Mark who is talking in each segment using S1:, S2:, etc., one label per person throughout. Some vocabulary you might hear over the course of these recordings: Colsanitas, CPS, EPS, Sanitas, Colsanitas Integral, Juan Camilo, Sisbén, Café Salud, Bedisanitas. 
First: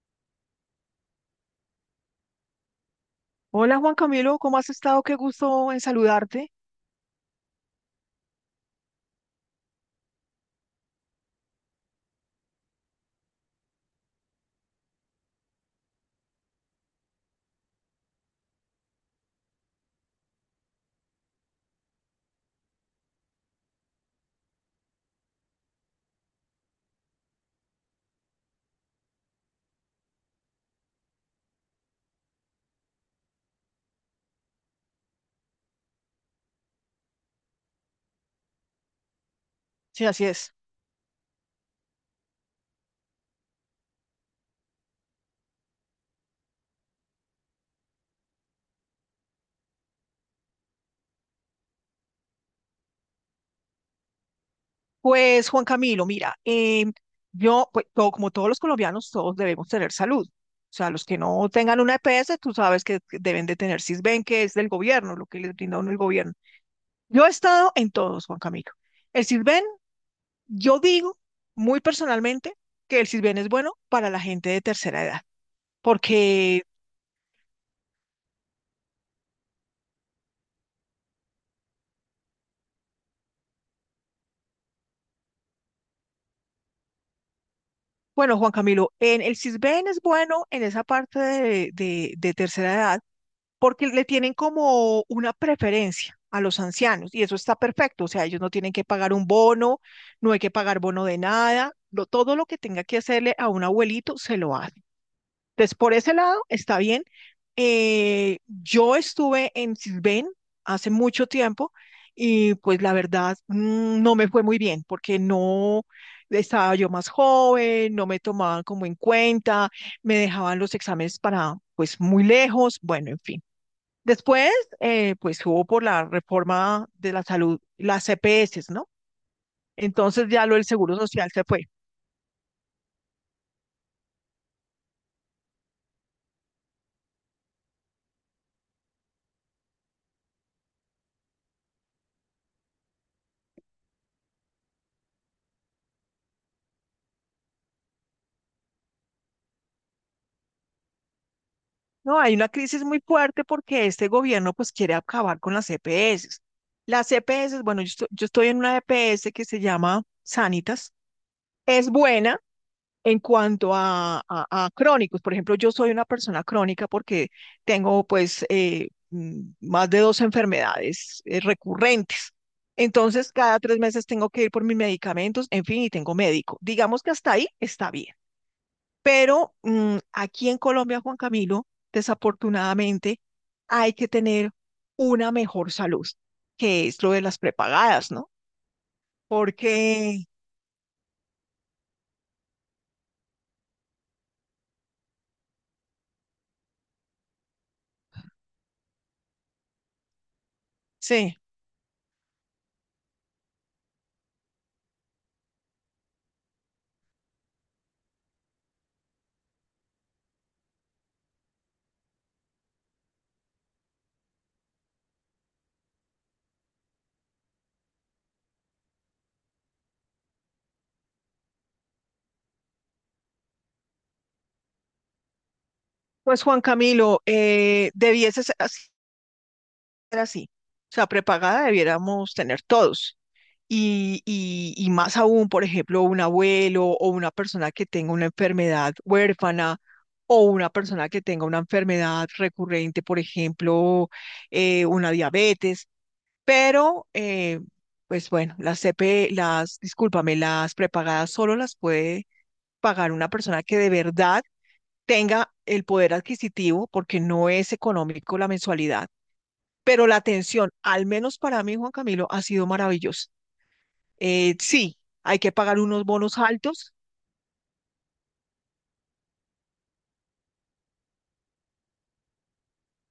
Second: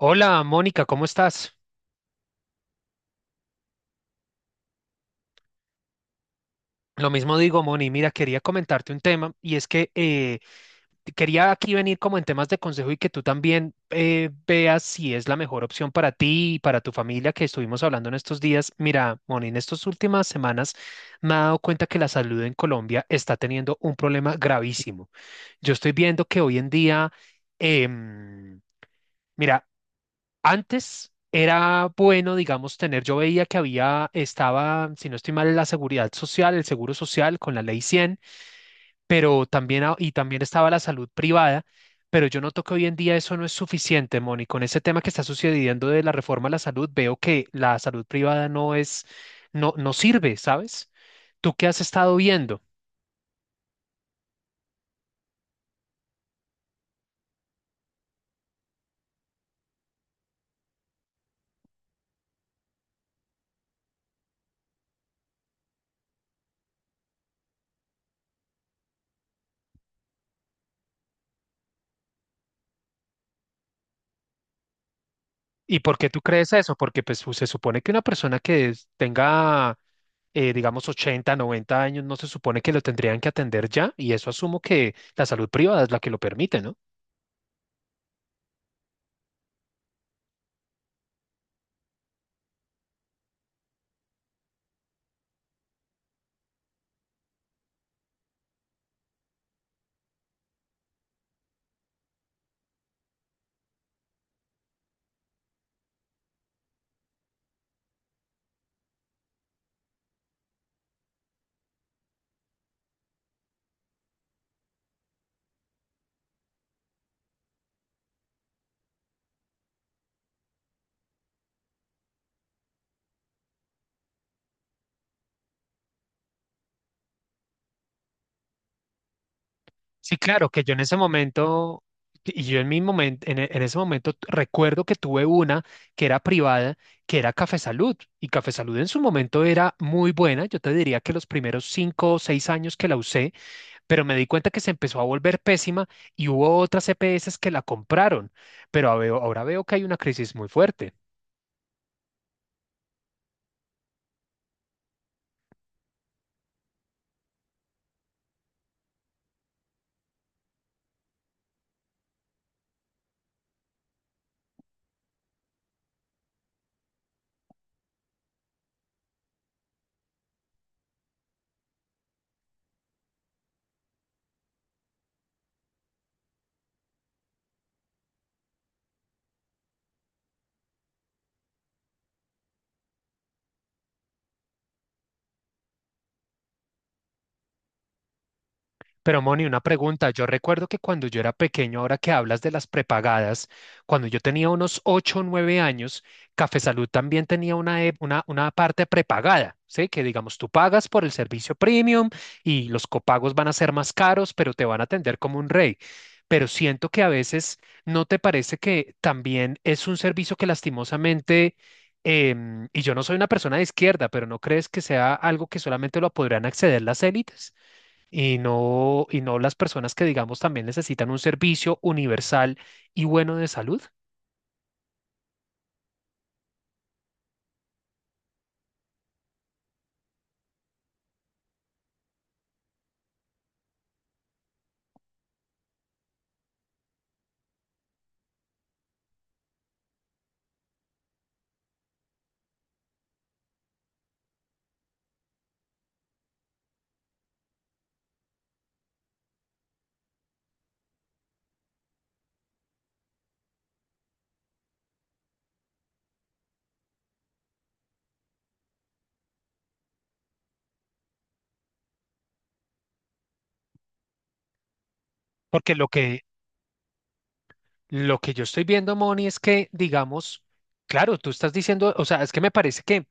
S1: Hola, Mónica, ¿cómo estás?
S2: Hola Juan Camilo, ¿cómo has estado? Qué gusto en saludarte.
S1: Lo mismo digo, Moni. Mira, quería comentarte un tema y es que quería aquí venir como en temas de consejo y que tú también veas si es la mejor opción para ti y para tu familia que estuvimos hablando en estos días. Mira, Moni, en estas últimas semanas me he dado cuenta que la salud en Colombia está teniendo un problema gravísimo. Yo estoy viendo que hoy en día, em, mira, antes era bueno, digamos, tener, yo veía que había, estaba, si no estoy mal, la seguridad social, el seguro social con la ley 100, pero también,
S2: Sí,
S1: y
S2: así
S1: también
S2: es.
S1: estaba la salud privada, pero yo noto que hoy en día eso no es suficiente, Moni. Con ese tema que está sucediendo de la reforma a la salud, veo que la salud privada no es, no, no sirve, ¿sabes? ¿Tú qué has estado viendo?
S2: Pues Juan Camilo, mira, yo, pues, como todos los colombianos, todos debemos tener salud. O sea, los que no tengan una EPS, tú sabes que deben de tener Sisbén, que es del gobierno, lo que les brinda a uno el gobierno. Yo he estado en todos, Juan Camilo. El Sisbén, yo digo muy personalmente que el Sisbén es bueno para la gente de tercera edad,
S1: ¿Y por qué tú crees
S2: porque
S1: eso? Porque pues, se supone que una persona que tenga, digamos, 80, 90 años, no se supone que lo tendrían que atender ya, y eso asumo que la salud privada es la que lo permite, ¿no?
S2: bueno, Juan Camilo, en el Sisbén es bueno en esa parte de tercera edad, porque le tienen como una preferencia a los ancianos y eso está perfecto. O sea, ellos no tienen que pagar un bono, no hay que pagar bono de nada, todo lo que tenga que hacerle a un abuelito se lo hace. Entonces, por ese lado está bien. Yo estuve en Sisbén hace mucho tiempo y pues la verdad no me fue muy bien porque no, estaba yo más joven, no me tomaban como en cuenta, me dejaban los exámenes para pues muy lejos, bueno, en fin. Después, pues hubo por la reforma de la salud, las CPS, ¿no?
S1: Sí,
S2: Entonces ya
S1: claro,
S2: lo
S1: que
S2: del
S1: yo en
S2: Seguro
S1: ese
S2: Social se fue.
S1: momento, y yo en mi momento, en ese momento recuerdo que tuve una que era privada, que era Café Salud, y Café Salud en su momento era muy buena, yo te diría que los primeros 5 o 6 años que la usé, pero me di cuenta que se empezó a volver pésima y hubo otras EPS que la compraron, pero ahora veo que hay una crisis muy fuerte.
S2: No, hay una crisis muy fuerte porque este gobierno pues quiere acabar con las CPS. Las CPS, bueno, yo estoy en una EPS que se llama Sanitas. Es buena. En cuanto a, a crónicos, por ejemplo, yo soy una persona crónica porque tengo pues más de 2 enfermedades recurrentes. Entonces, cada 3 meses tengo que ir por mis medicamentos, en fin, y tengo médico. Digamos que hasta ahí está bien. Pero aquí en Colombia, Juan Camilo, desafortunadamente, hay que tener una mejor salud, que es lo de las prepagadas, ¿no?
S1: Pero Moni, una pregunta.
S2: Porque,
S1: Yo recuerdo que cuando yo era pequeño, ahora que hablas de las prepagadas, cuando yo tenía unos ocho o 9 años, Café Salud también tenía una parte prepagada, ¿sí? Que digamos, tú pagas por el
S2: sí.
S1: servicio premium y los copagos van a ser más caros, pero te van a atender como un rey. Pero siento que a veces no te parece que también es un servicio que lastimosamente, y yo no soy una persona de izquierda, pero ¿no crees que sea algo que solamente lo podrán acceder las élites? Y no, y no las personas que, digamos, también necesitan un servicio universal y bueno de salud.
S2: Pues Juan Camilo, debieses ser así. O sea, prepagada debiéramos tener todos. Y más aún, por ejemplo, un abuelo o una persona que tenga una enfermedad huérfana o una persona que tenga una enfermedad recurrente, por ejemplo, una diabetes. Pero, pues bueno, las CP, las, discúlpame, las prepagadas solo las puede pagar una persona que de verdad tenga el poder adquisitivo, porque no es económico la mensualidad, pero la atención, al menos para mí, Juan Camilo, ha sido maravillosa. Sí, hay que
S1: Porque
S2: pagar unos bonos altos.
S1: lo que yo estoy viendo, Moni, es que, digamos, claro, tú estás diciendo, o sea, es que me parece que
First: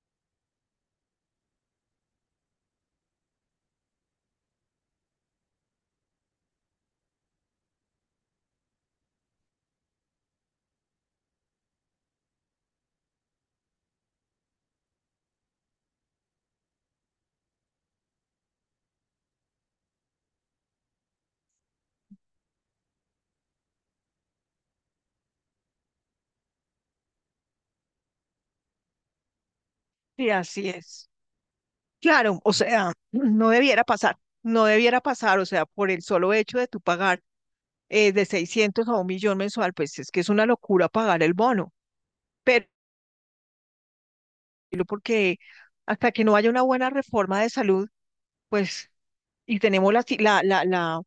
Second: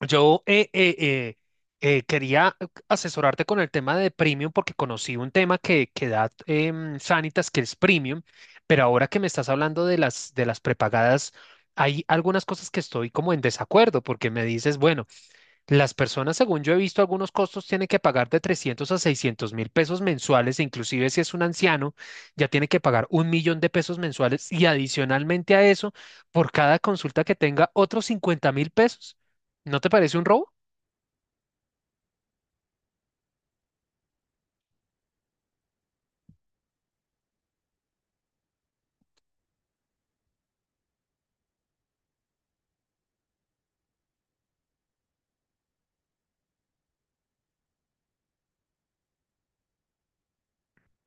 S1: yo quería asesorarte con el tema de premium porque conocí un tema que da Sanitas, que es premium, pero ahora que me estás hablando de las prepagadas, hay algunas cosas que estoy como en desacuerdo porque me dices, bueno, las personas, según yo he visto, algunos costos tienen que pagar de 300.000 a 600.000 pesos mensuales, e inclusive si es un anciano, ya tiene que pagar 1.000.000 de pesos mensuales y adicionalmente a eso, por cada consulta que tenga, otros 50.000 pesos. ¿No te parece un
S2: Sí,
S1: robo?
S2: así es. Claro, o sea, no debiera pasar, no debiera pasar. O sea, por el solo hecho de tu pagar de 600.000 a 1.000.000 mensual, pues es que es una locura pagar el bono. Pero porque hasta que no haya una buena reforma de salud, pues, y tenemos la, si- la, la, la,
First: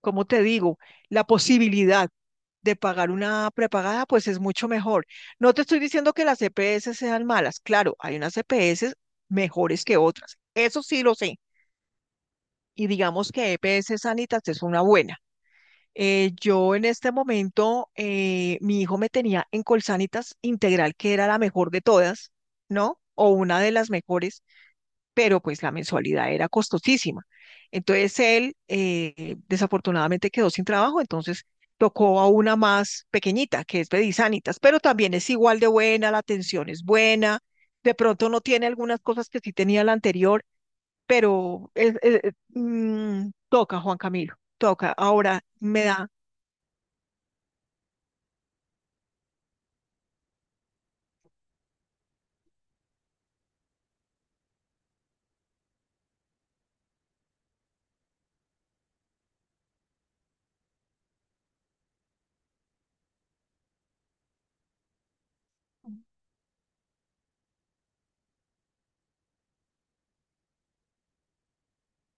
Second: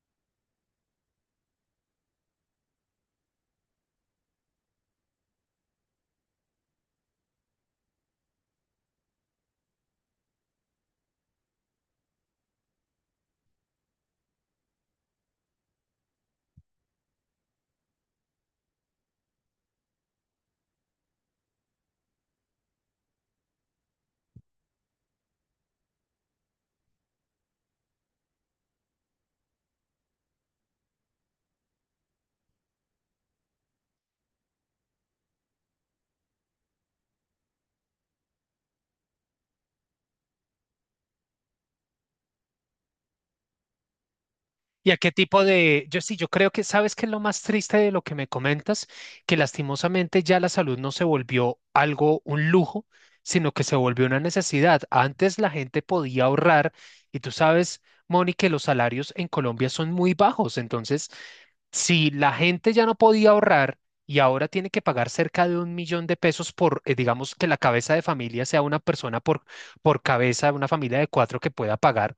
S2: como te digo, la posibilidad de pagar una prepagada, pues es mucho mejor. No te estoy diciendo que las EPS sean malas. Claro, hay unas EPS mejores que otras. Eso sí lo sé. Y digamos que EPS Sanitas es una buena. Yo en este momento, mi hijo me tenía en Colsanitas Integral, que era la mejor de todas, ¿no? O una de las mejores, pero pues la mensualidad era costosísima. Entonces él desafortunadamente quedó sin trabajo, entonces tocó a una más pequeñita, que es Bedisanitas, pero también es igual de buena, la atención es buena, de pronto no tiene algunas cosas que sí tenía la anterior, pero toca, Juan Camilo,
S1: ¿Y
S2: toca.
S1: a qué tipo
S2: Ahora me
S1: de...? Yo
S2: da,
S1: sí, yo creo que sabes que es lo más triste de lo que me comentas, que lastimosamente ya la salud no se volvió algo, un lujo, sino que se volvió una necesidad. Antes la gente podía ahorrar y tú sabes, Moni, que los salarios en Colombia son muy bajos. Entonces, si la gente ya no podía ahorrar y ahora tiene que pagar cerca de 1.000.000 de pesos por, digamos, que la cabeza de familia sea una persona por cabeza, una familia de cuatro que pueda pagar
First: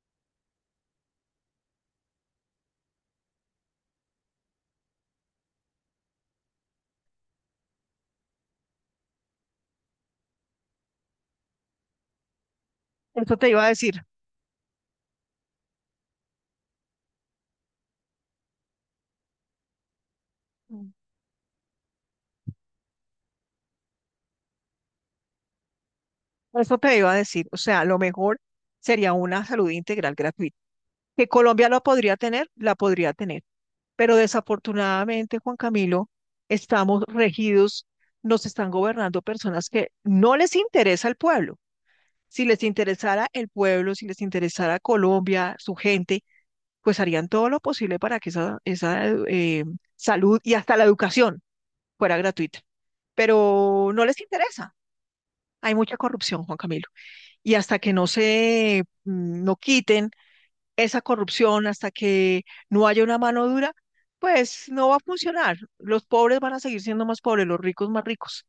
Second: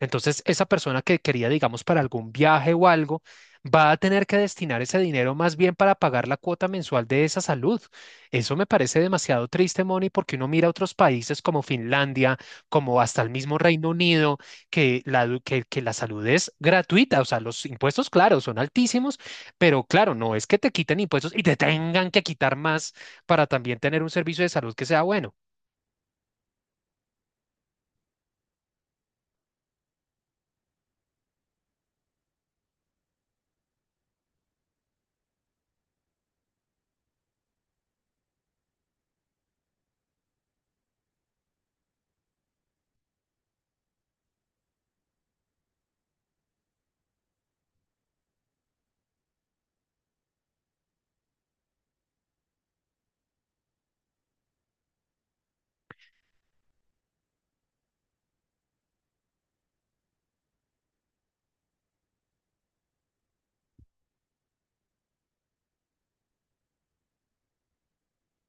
S1: entonces, esa persona que quería, digamos, para algún viaje o algo, va a tener que destinar ese dinero más bien para pagar la cuota mensual de esa salud. Eso me parece demasiado triste, Moni, porque uno mira otros países como Finlandia, como hasta el
S2: eso te
S1: mismo
S2: iba a
S1: Reino
S2: decir,
S1: Unido, que que la salud es gratuita. O sea, los impuestos, claro, son altísimos, pero claro, no es que te
S2: mm,
S1: quiten impuestos y te tengan que quitar más para también tener un servicio de salud que sea bueno.
S2: eso te iba a decir. O sea, lo mejor sería una salud integral gratuita. Que Colombia la podría tener, la podría tener. Pero desafortunadamente, Juan Camilo, estamos regidos, nos están gobernando personas que no les interesa el pueblo. Si les interesara el pueblo, si les interesara Colombia, su gente, pues harían todo lo posible para que esa salud y hasta la educación fuera gratuita. Pero no les interesa. Hay mucha corrupción, Juan Camilo. Y hasta que no se, no quiten esa corrupción, hasta que no haya una mano dura, pues no va a funcionar. Los pobres van a seguir siendo más pobres, los ricos más ricos.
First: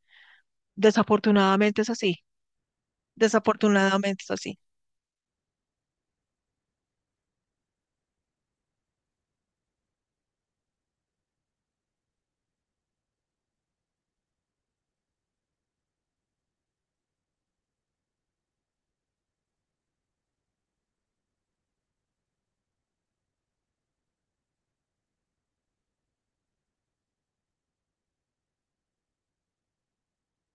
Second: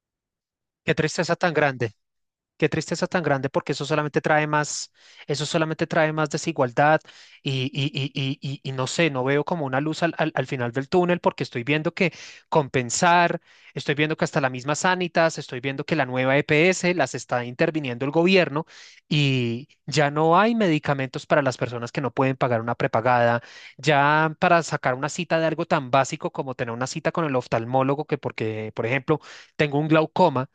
S1: Qué tristeza tan
S2: Desafortunadamente es
S1: grande.
S2: así,
S1: Qué tristeza tan grande porque
S2: desafortunadamente es así.
S1: eso solamente trae más desigualdad y no sé, no veo como una luz al final del túnel porque estoy viendo que compensar, estoy viendo que hasta la misma Sanitas, estoy viendo que la nueva EPS las está interviniendo el gobierno y ya no hay medicamentos para las personas que no pueden pagar una prepagada, ya para sacar una cita de algo tan básico como tener una cita con el oftalmólogo que porque, por ejemplo, tengo un glaucoma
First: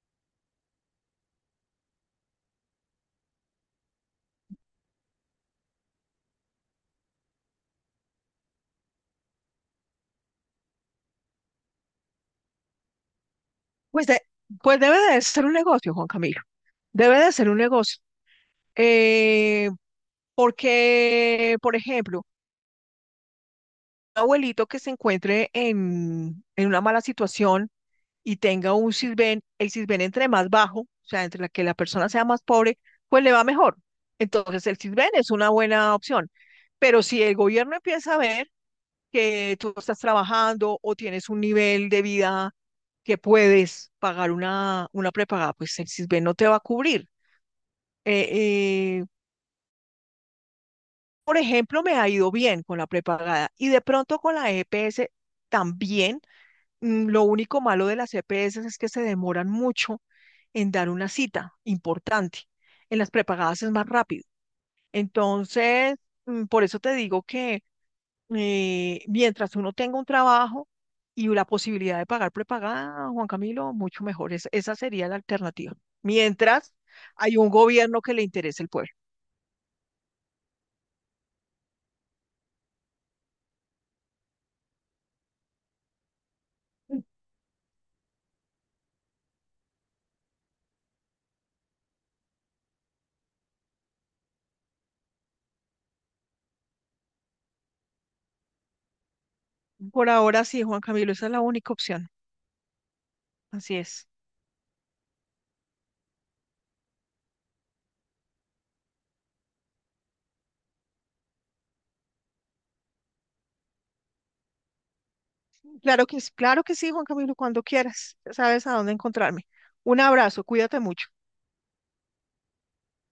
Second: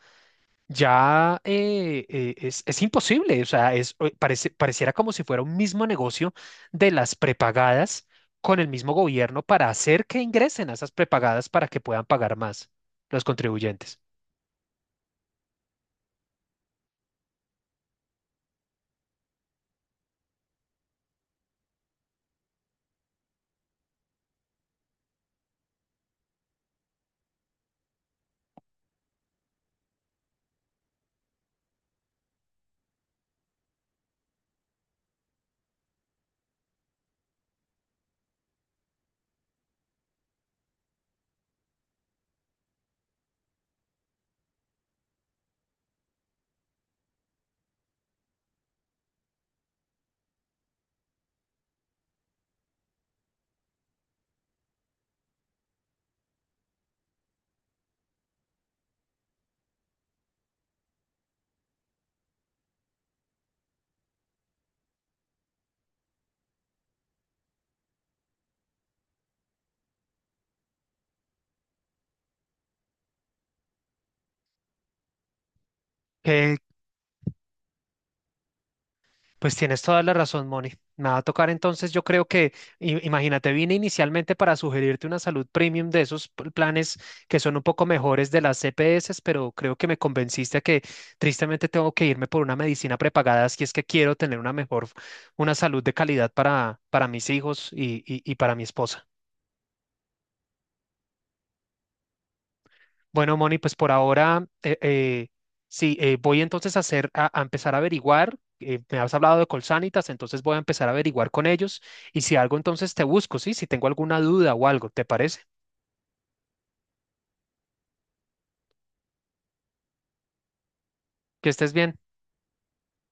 S1: ya es imposible, o sea, es, parece, pareciera como si fuera un mismo negocio de las prepagadas con el mismo gobierno para hacer que ingresen a esas prepagadas para que puedan pagar más los contribuyentes.
S2: Pues, de- pues debe de ser un negocio, Juan Camilo, debe de ser un negocio. Eh, porque, por ejemplo, abuelito que se encuentre en una mala situación y tenga un Sisbén, el Sisbén entre más bajo, o sea, entre la que la persona sea más pobre, pues le va mejor. Entonces el Sisbén es una buena opción. Pero si el gobierno empieza a ver que tú estás trabajando o tienes un nivel de vida que puedes pagar una prepagada, pues el Sisbén no te va a cubrir. Eh, eh, por ejemplo, me ha ido bien con la prepagada y de pronto con la EPS también. Lo único malo de las EPS es que se demoran mucho en dar una cita importante. En las prepagadas es más rápido. Entonces, por eso te digo que mientras uno tenga un trabajo y la posibilidad de pagar prepagada, Juan Camilo, mucho mejor. Esa sería la alternativa. Mientras hay un gobierno que le interese el pueblo.
S1: Pues tienes toda la razón, Moni. Me va a tocar entonces, yo creo que, imagínate, vine inicialmente para sugerirte una salud premium de esos planes que son un poco mejores de las CPS, pero creo que me convenciste a que tristemente tengo que irme por una medicina prepagada si es que quiero tener una mejor, una salud de calidad para mis hijos y para mi esposa.
S2: Por ahora sí, Juan Camilo, esa es la única opción.
S1: Bueno, Moni, pues
S2: Así
S1: por
S2: es.
S1: ahora, sí, voy entonces a hacer, a empezar a averiguar. Me has hablado de Colsanitas, entonces voy a empezar a averiguar con ellos y si algo, entonces te busco, ¿sí? Si tengo alguna duda o algo, ¿te parece?
S2: Claro que sí, Juan Camilo, cuando quieras. Ya sabes a dónde encontrarme. Un abrazo, cuídate mucho.
S1: Que estés bien.